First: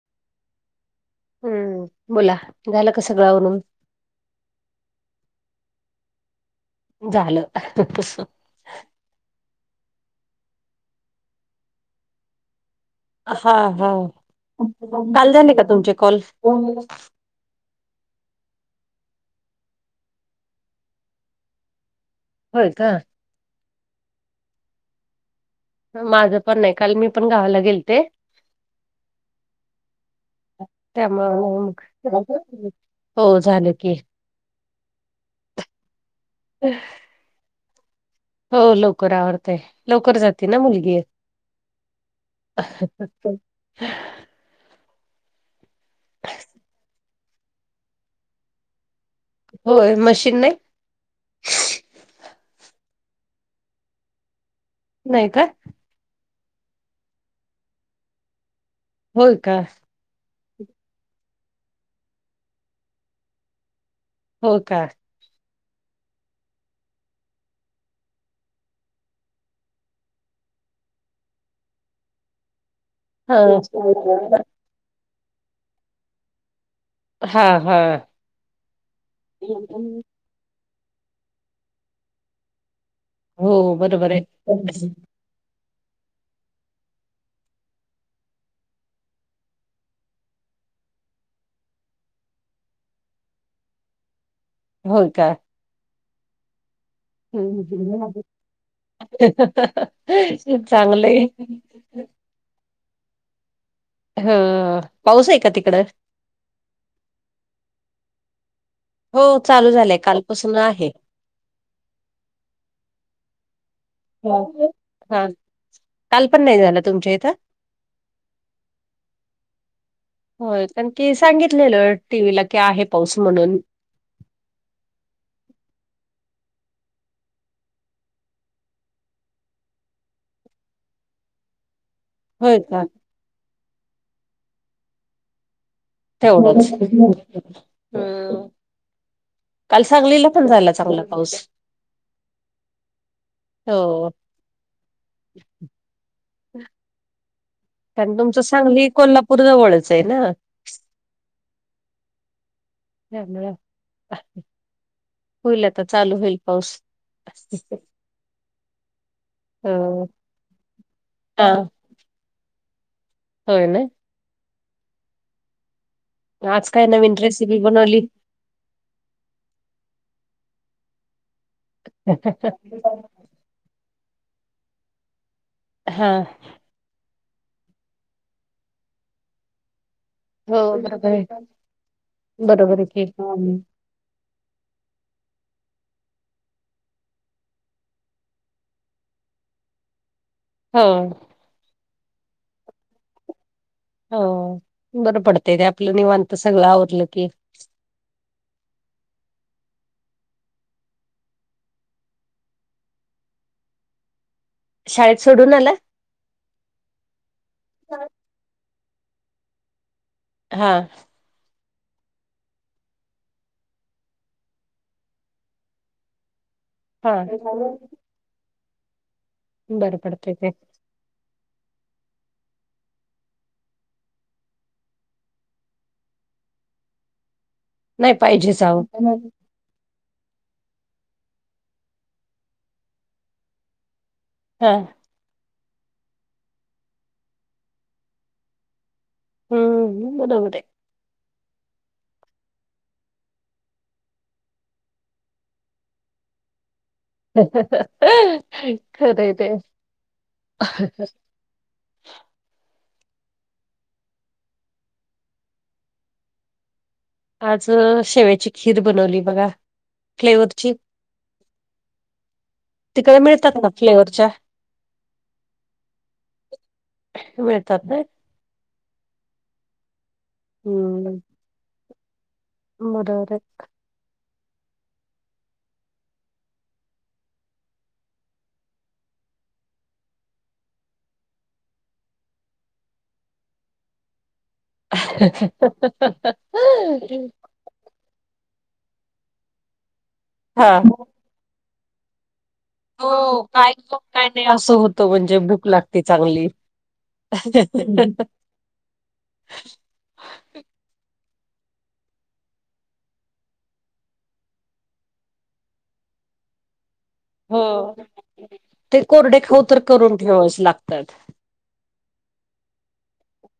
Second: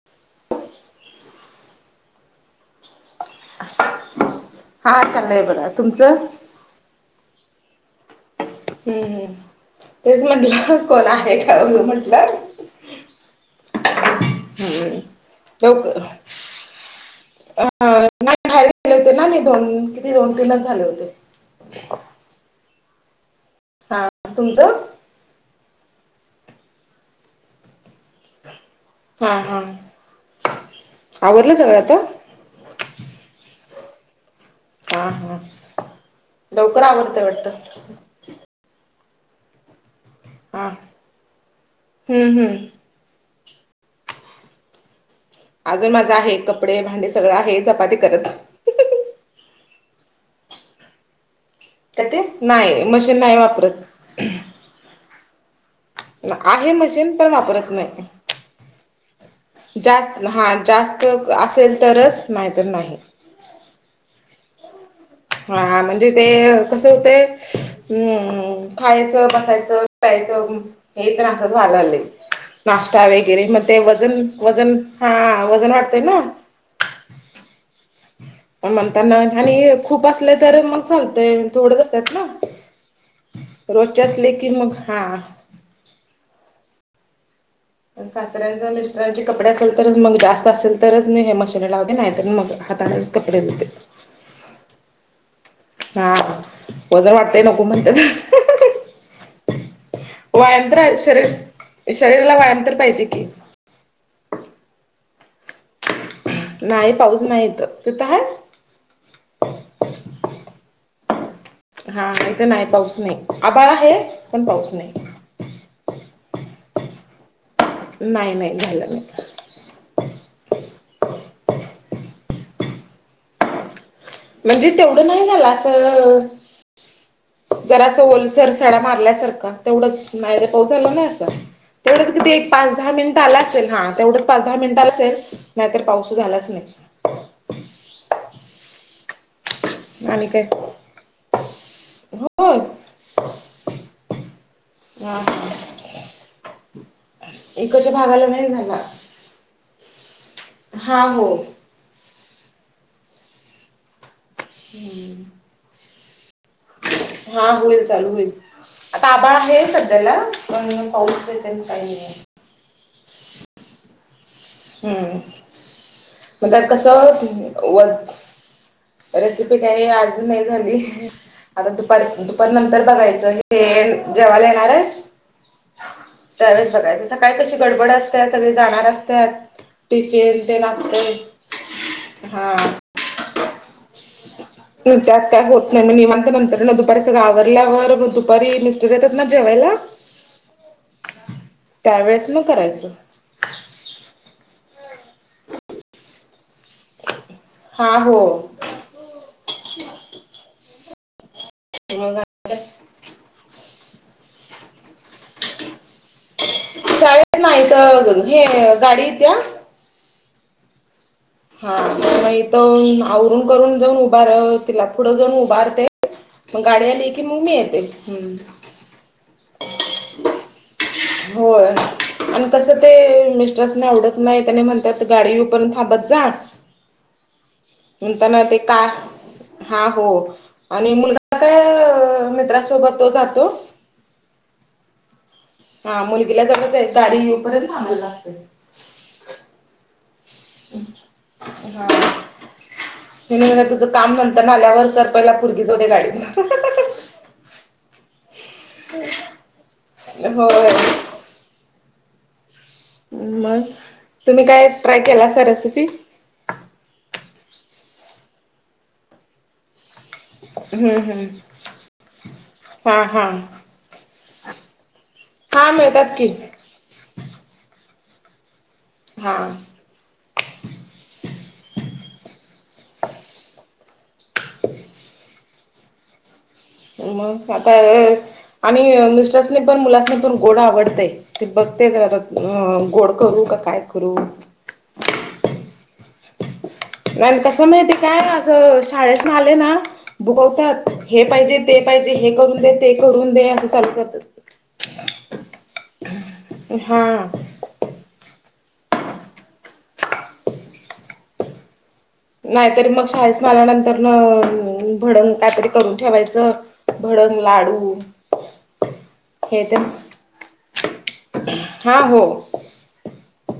[inaudible] हम्म बोला झालं का सगळ आवरुन? हा चालय बरं तुमचं? झालं. हम्मम तेच म्हटलं कोण आहे का बघू म्हंटलं. हा हां हम्म. काल झाले का लोक तुमचे कॉल? अ नाही बाहेर गेले होते ना नाही दोन किती दोन तीनच झाले होते. होय का. हां तुमचं? माझं पण नाही काल मी पण गावाला गेलते. हा हा आवरलं त्यामुळं सगळं आता? मग [unintelligible] हो झालं की. हा हां लवकर आवरतय वाटत? हो लवकर आवरतय लवकर जाते ना हा मुलगी. हम्म हम्म [inaudible] अजून माझं आहे कपडे भांडे सगळं आहे चपाती करत होय मशीन नाही. का ते नाही मशीन नाही वापरत. नाही का? आहे मशीन पण वापरत नाही. होय का. जास्त हां जास्त असेल तरच नाहीतर नाही. हो का. हा म्हणजे ते कसं होतंय हम्म खायचं बसायचं पायचं हे तर असच भाग झाले. नाश्ता वगैरे मग ते वजन हा वजन हा वजन वाटतय ना. हा हा पण म्हणताना आणि खूप असले तर मग चालत थोडंच असतात ना. हो रोजच्या बरोबर आहे असले की मग हां पण सासऱ्यांचा मिस्टरांचे कपडे असेल तर मग जास्त असेल तरच मी हे मशीन लावते नाहीत मग हातानेच कपडे धुणे. हो का हां व्यायाम तर चांगलय. शरीर शरीराला व्यायाम तर पाहिजे की. ह्ं पाऊस आहे का तिकडं? नाही पाऊस नाही इथं तिथं आहे? हो चालू झालंय कालपासून आहे. हा इथे नाही पाऊस नाही आभाळ आहे. पण पाऊस नाही हा काल पण नाही झाला तुमच्या इथं? नाही नाही झालंच नाही. हो कारण की सांगितलेलं टी व्हीला की आहे पाऊस म्हणून. म्हणजे तेवढं नाही झालं असं जरा असं ओलसर साडा मारल्यासारखा तेवढंच नाहीतर पाऊस झाला नाही असा. [inaudible] तेक पाच का दहा मिनिटं आलासेल हा तेवढंच पाच दहा मिनिटाचा सेल नाही तर पाऊस झालाच तेवढंच नाही हम्म. काल सांगलीला आणि काय पण झाला चांगला पाऊस. होय हो. आ हा. एकच्या कारण भागाला तुमचं नाही झाला. सांगली कोल्हापूर जवळच आहे ना. हा हो. झालाया ह म. हम्म. हुईल आता चालू हुईल. हा हुईल चालू हुईल आता आबाळा हे हो सध्याला पण पाऊस तेन हा तेन काय नाहीये. होय नाही. हम्म म ते आज काय नवीन रेसिपी कसं बनवली? वज रेसिपी काय आज नाही झाली, आता दुपारी दुपार नंतर बघायचं हे तेन जेवायला येणारे? हा. त्यावेळेस बघायच सकाळी कशी गडबड असत्या सगळी जाणार असत्यात. टिफिन हो बरोबर ये, हा. बरोबरे कि हा मं. त्यात काय होत नाही म निवांत नंतर नं दुपारी सगळं आवरल्यावर दुपारी मिस्टर येतात ना जेवायला हा. त्यावेेळेस म करायचं. हो बरं पडतय ते आपलं निवांत सगळं आवरलं कि. हा हो. मग [unintelligible] शाळेत सोडून आला? शाळेत नाही इथं हे गाडीे इत्या. हा. हा म इथून आवरून करून जाऊन उभार तिला पुढं जाऊन उभारते. मग गाडी आली हा की मग मी येते. बरं पडतय ते. होय. आणि कसं ते मिस्टरास्नी आवडत नाही त्यानी म्हणत्यात गाडी येऊ पर्यंत थांबत जा. नाही म्हणतानं ते पाहिजेच अहो काय? हा हो आणि मुलगा काय मित्रासोबत तो जातो. हा. हा मुलगीला जवळच ये गाडी येऊपर्यंत थांबाय लागतय. हम्म बरोबर ये. हा. हेनी म्हणतात तुझं काम नंतर नं आल्यावर कर पहिला पुरगी जाऊदे गाडीतनं. [unintelligible] खरंय ते. होय मग तुम्ही काय ट्राय केलासा रेसिपी? आज शेवेची खीर बनवली बघा. फ्लेवरची हम्म हम्म. हा तिकडे हा, मिळतात का फ्लेवरच्या हा मिळतात कि. मिळतात नाही? हा. हम्म. मदरक. मग आता आणि मिस्टरासनी पण मुलासनी पण गोड आवडतंय. ते बघते तर आता गोड करू का काय करू? ह. नाही कसं माहितीे काय असं शाळेसन आले ना हा भुगवतात. हे पाहिजे ते पाहिजे हे करून दे. ते करून हो दे असं काही चालू काय करतात नाही असं होतं म्हणजे भूक लागते चांगली. हा ह. नाहीतरी मग शाळेत आल्यानंतर न भडंग कायतरी करून ठेवायचं. भडंग हो लाडू ते कोरडे हे खाऊ ते तर करून ठेवाच लागतात. हा हो.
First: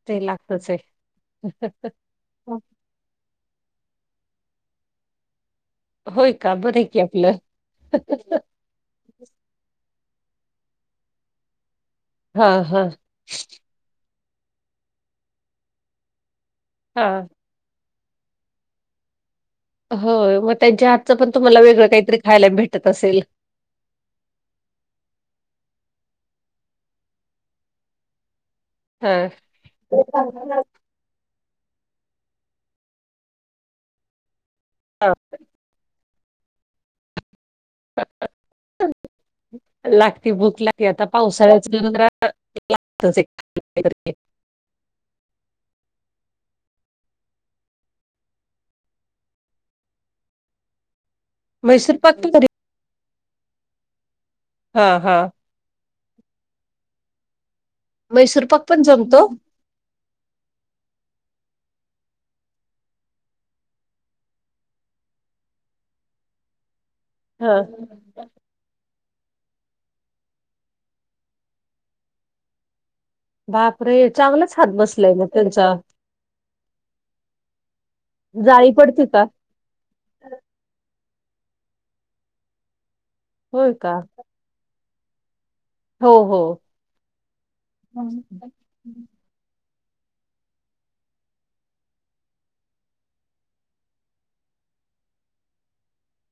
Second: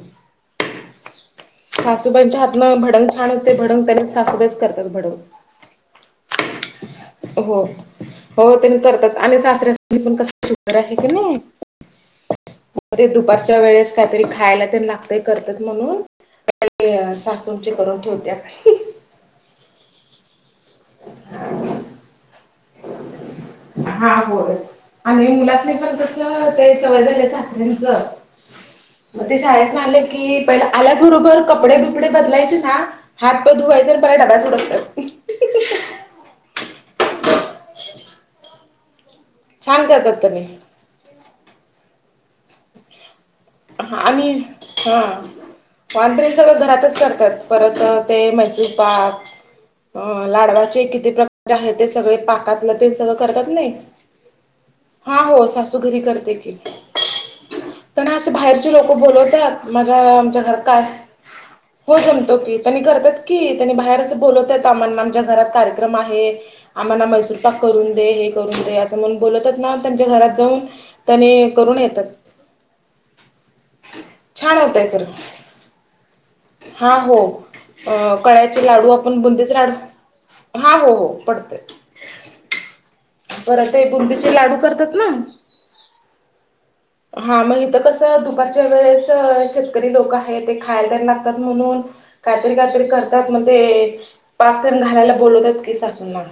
ते लागतच आहे. सासुबाईंच्या हात न भडंग छान होते भडंग. त्यान सासुबाईच करतात भडंग. होय का? ब हो हो त्यां करतात आणि सासऱ्या सनी पण कस शुगर आहे क नाही. हा हा म ते दुपारच्या वेळेस काहीतरी खायला ते लागतय करतात म्हणून हा. सासूंचे करून ठेवते. हो मग त्यांच्या हातचं पण तुम्हाला वेगळं काहीतरी खायला भेटत असेल. हा बोल. आणि मुलास नाही पण कस ते सवय झालं सासऱ्यांंच. मग हा. ते शाळेसन आले की पहि आल्याबरोबर कपडे बिपडे बदलायचे हात प धुवायंच डायरेक्ट डब्बा सोडत हो. छान करतात लागती त्यांनी भूक लागती आता पावसाळ्याच जरा तसे आणि हा. वांतरी सगळं घरातच करतात. परत ते मैसूर पाक अ लाडवाचे किती प्रकार? आहे ते मैसूर सगळे पाक पण पाकातलं ते सगळं करतात नाही हा हो. घरी करते की त्यांना असे मैसूर पाक बाहेरचे पण लोक जमतो. बोलवतात. माझ्या आमच्या घर काय हो जमतो की त्यांनी करतात की त्यांनी बाहेरच बोलवतय आमण आमच्या घरात कार्यक्रम आहे. आम्हा नाम स्वयंपाक हा करून दे हे करून दे असं म्हणून बोलतच ना त्यांच्या घरात जाऊन त्याने करून येतात. बाप रे चांगलाच छान हात होतय खरं बसलाय ना त्यांचा. हा हो कळ्याचे जाळी लाडू पडते आपण का? बुंदीच लाडू हा हो हो पडतय पर होय ते का? बुंदीचे लाडू करतात ना. हो हो. हा मग इथ कस दुपारच्या वेळेस शेतकरी लोक आहे. ते खायला त्यांना म्हणून काहीतरी काहीतरी करतात मग ते पाक ते न घालायला बोलवतात की सासू ना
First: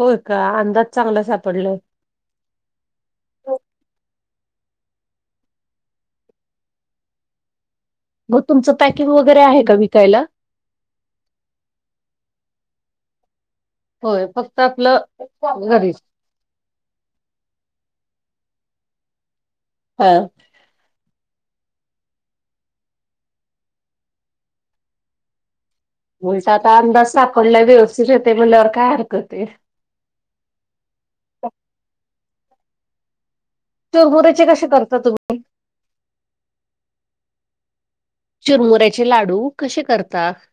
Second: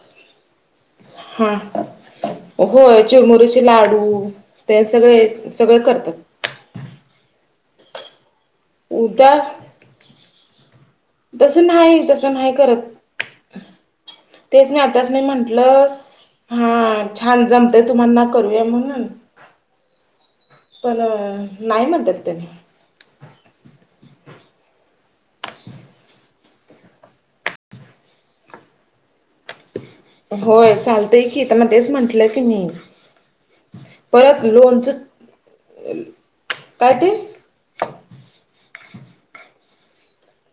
होय का अंदाज चांगला हा सापडलाय. होय चिरमुऱ्याचे लाडू ते सगळे सगळे करतात. मग तुमचं पॅकिंग उद्या वगैरे आहे का विकायला? तसं नाही तसं नाही करत. होय फक्त तेच नाही आपलं आताच नाही म्हंटलं घरीच. हा छान जमतय तुम्हाना करूया म्हणून. हा. पण नाही म्हणतत त्यांनी. बलता आता अंदाज सापडला व्यवस्थित येते म्हल्यावर काय हरकत ये. होय चालतंय की तर मग तेच म्हंटलं की मी. परत चुरमुऱ्याचे कसे लोनच करता तुम्ही? काय ते? चिरमुऱ्याचे लाडू कसे करतात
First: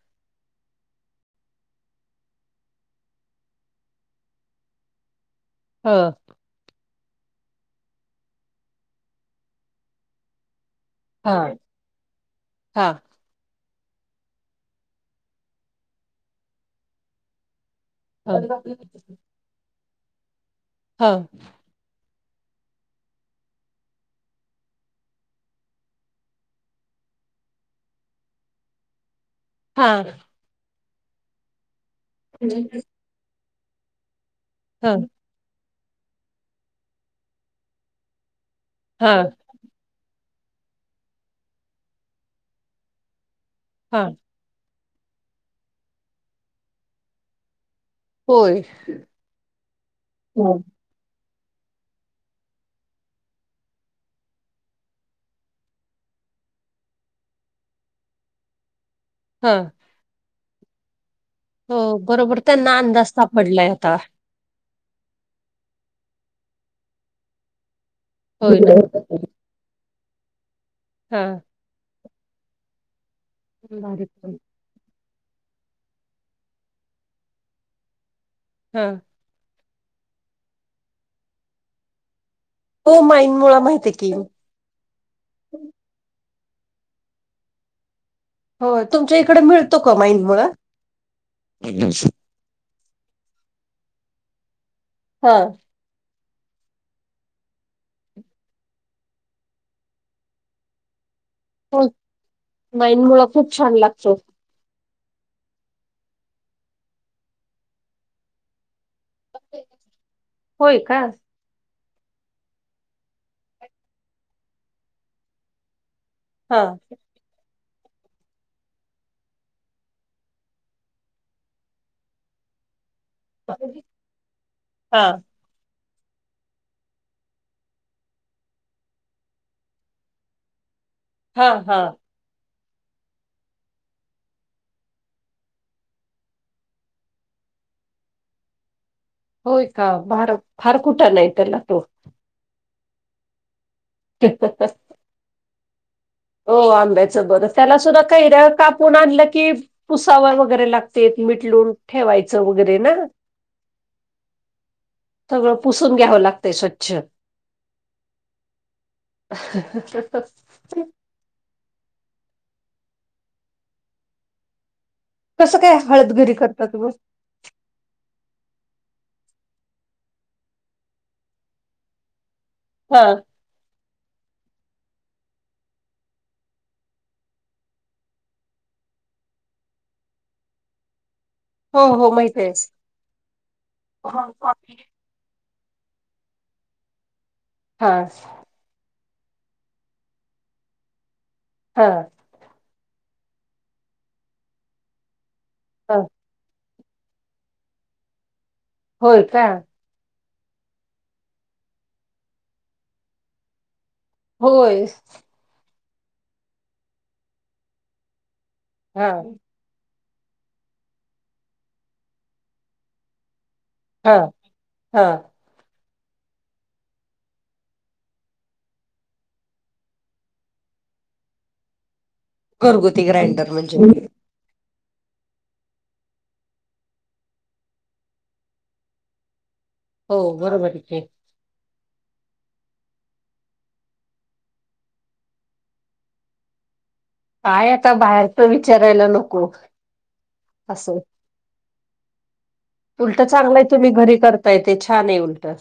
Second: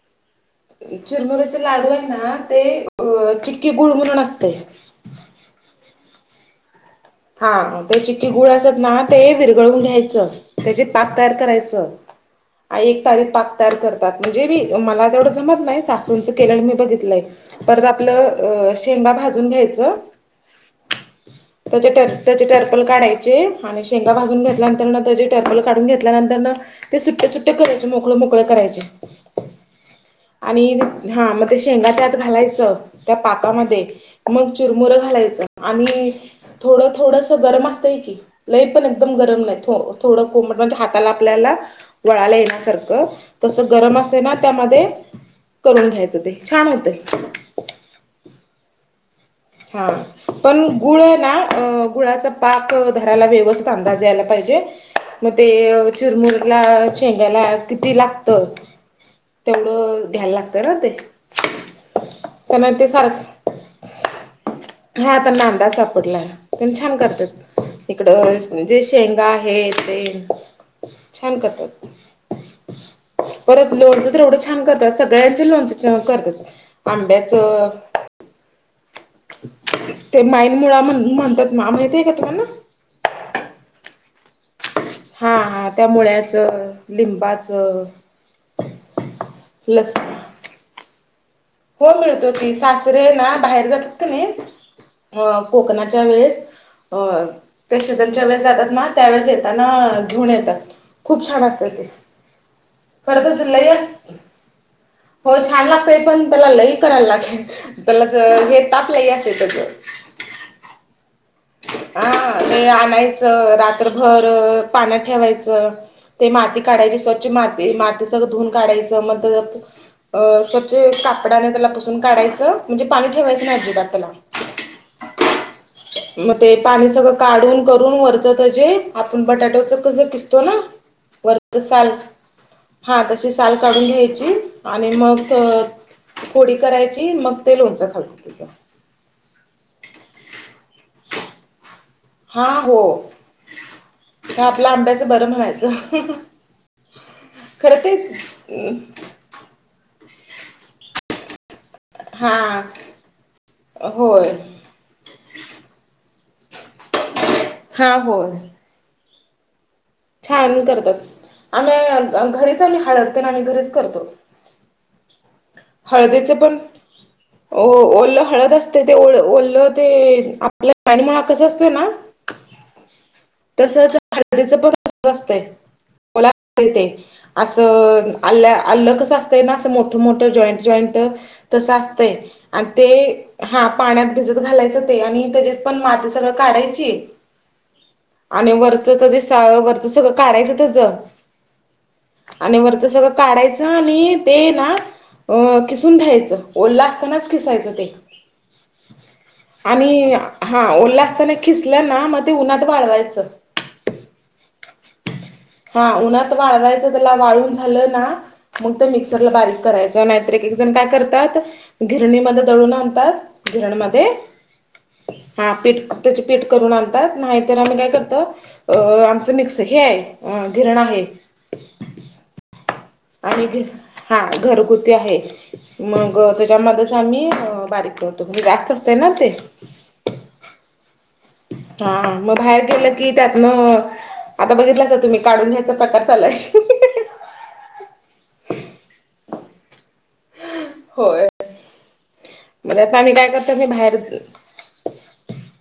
चिरमुरीचे लाडू आहे ना ते अ चिक्की गुळमरण असते हा हा ते चिक्की गुळ असत ना ते वििरगळून घ्यायचं त्याचे पाक तयार हा करायचं हा आणि एक तारी पाक र करतात म्हणजे मी मला तेवढ जमत नाही सासूच केलं मी बघितलंय पर ह आपलं ह शेंगा भाजून घ्यायचं हो त्याचे टर त्याचे टर्पल काढायचे आणि शेंगा भाजून घेतल्यानंतरन त्याचे टर्पल काढून घेतल्यानंतरन ते सुट्ट्या सुट्ट्या करायचे मोकळ मोकळं करायचे हां आणि हा मग ते शेंगा त्यात घालायचं त्या पाकामध्ये मग ह चुरमुरं घालायचं आणि थोडं थोडंस गरम असतंय की लई पण हा एकदम गरम नाही थोडं कोमट म्हणजे हाताला आपल्याला वळाला येण्यासारखं तसं गरम हा असते ना त्यामध्ये करून घ्यायचं ते छान होते होय हा पण गुळ ना गुळाचा पाक धरायला व्यवस्थित अंदाज यायला पाहिजे मग ते चिरमुऱ्याला शेंगाला किती लागतं हा तेवढं घ्यायला लागतं ना ते हो बरोबर त्यांना त्यामुळे ते अंदाज सारखं सापडलाय आता हा त्यांना अंदाज सापडलाय तेनी छान करतात इकड होय ना? जे शेंगा आहे ते हा छान करतात परत बारीक लोणचं तर करून एवढं छान करतात सगळ्यांच लोणच करतात आंब्याचं हा ते माईन मुळा म्हण म्हणतात मा माहती आहे का तुम्हाला हो माईन मुळा माहिती आहे की हा हा त्यामुळेच लिंबाच हो तुमच्या इकडे मिळतो का माईन मुळा हो मिळतो की सासरे ना बाहेर जातात का नाही हा. अ कोकणाच्या वेळेस अ ते शिजनच्या वेळेस जातात ना त्यावेेळेस येताना घेऊन येतात खूप छान असतात हो माईन मुळा खरच खूप ल छान लागतो. हो छान लागतय पण त्याला लई करायला लागेल त्याला हे तापलं असेेत होय का हा ते आणायचं रात्रभर पाण्यात ठेवायचं ते माती हा काढायची स्वच्छ माती माती सगळं धुऊून काढायचं मग अ स्वच्छ कापडाने त्याला पुसून काढायचं म्हणजे पाणी ठेवायचं नाही अजिबात त्याला हां मग ते पाणी सगळं काढून करून वरचं त्याचे आपण बटाटोच कसं किसतो ना हा वरचं हा. साल हा तशी साल काढून घ्यायची आणि मग फोडी करायची मग ते लोणचं घालतात त्याचं होय का भार फार कुठं लई त्याला तो हा हो आपलं आंब्याचं बरं म्हणायचं हो आंब्याचं बरं त्याला खरं ते सुद्धा कैऱ्या कापून आणलं की पुसावं वगैरे लागतय मीठ लावून हा ठेवायचं वगैरे ना होय सगळं पुसून घ्यावं लागतंय स्वच्छ हा होय [inaudible] छान करतात आम्ही घरीच आम्ही हळद तेन आम्ही घरीच करतो. कसं काय? हळद घरी हळदीचं पण करता तुम्ही? ओलं हळद असतंय ते ओलं ते आपल्या पाणी मुळा कसं असतोय ना. [inaudible] तसंच हळदीचं पण तसंच असतय. अस अलं कस असतय ना अस मोठं मोठं. Joint joint. तसं हो हो असतंय माहित आहे. आणि ते हा पाण्यात हा भिजत घालायचं ते आणि त्याच्यात पण माती सगळं काढायची. हा. आणि वरचं त जे स वरचं सगळं काढायचं त्याचं हा. आणि वरचं सगळं काढायचं आणि ते ना. अ खिसून घ्यायचं ओलं असतानाच खिसायचं ते होय क? आणि हा ओलं असताना खिसलं ना मग ते उन्हात वाळवायचं. होय. हा उन्हात वाळवायचं. त्याला वाळून झालं. ना मग. हा मिक्सरला बारीक एक एक जण काय करतात. गिरणीमध्ये दळून आणतात. हा धिरणमध्येध्ये हा [unintelligible] त्याचे पीठ करून आणतात. नाहीतर आम्ही काय करतो. आमच मिक्सर हे आहे अ घिरणा आहे. घरगुती ग्राइंडर आणि म्हणजे हा घरगुती आहे. मग त्याच्यामध्येच आम्ही बारीक करतो. जास्त असतंय ना ते हो बरोबर ठीक हे. हा मग बाहेर गेलं की त्यातलं. आता बघितलासा तुम्ही काढून घ्यायचा प्रकार चालाय. हाय आता बाहेरच विचारायला नको. अस होय मग त्यात आम्ही उलट काय करतो चांगलंय मी तुम्ही घरी बाहेर करता. ताई ते छान आहे उलटं.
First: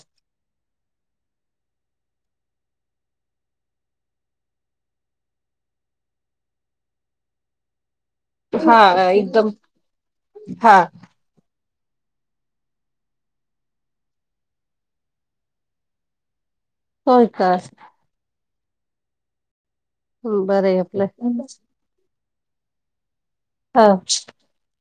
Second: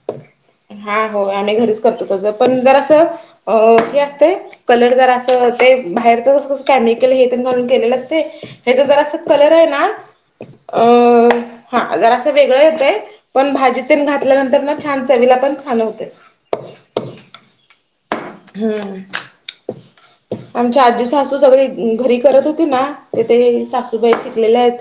हा हो आम्ही घरीच करतो त्याचं पण जरासं. अ हे असतंय कलर जरासं ते बाहेरच कस अस केमिकल हे तेन घालून केलेलं अस. जर हा असं एकदम कलर आहे. हा हा जर असं वेगळं पण हे भाजीतन घातल्यानंतर छान चवीला लागते. होय का? हम्म. सासू बरं आहे आमच्या आपलं आजीसासु सगळे. घरी करत होती. ना तिथे हा सासूबाई शिकलेल्या आहेत.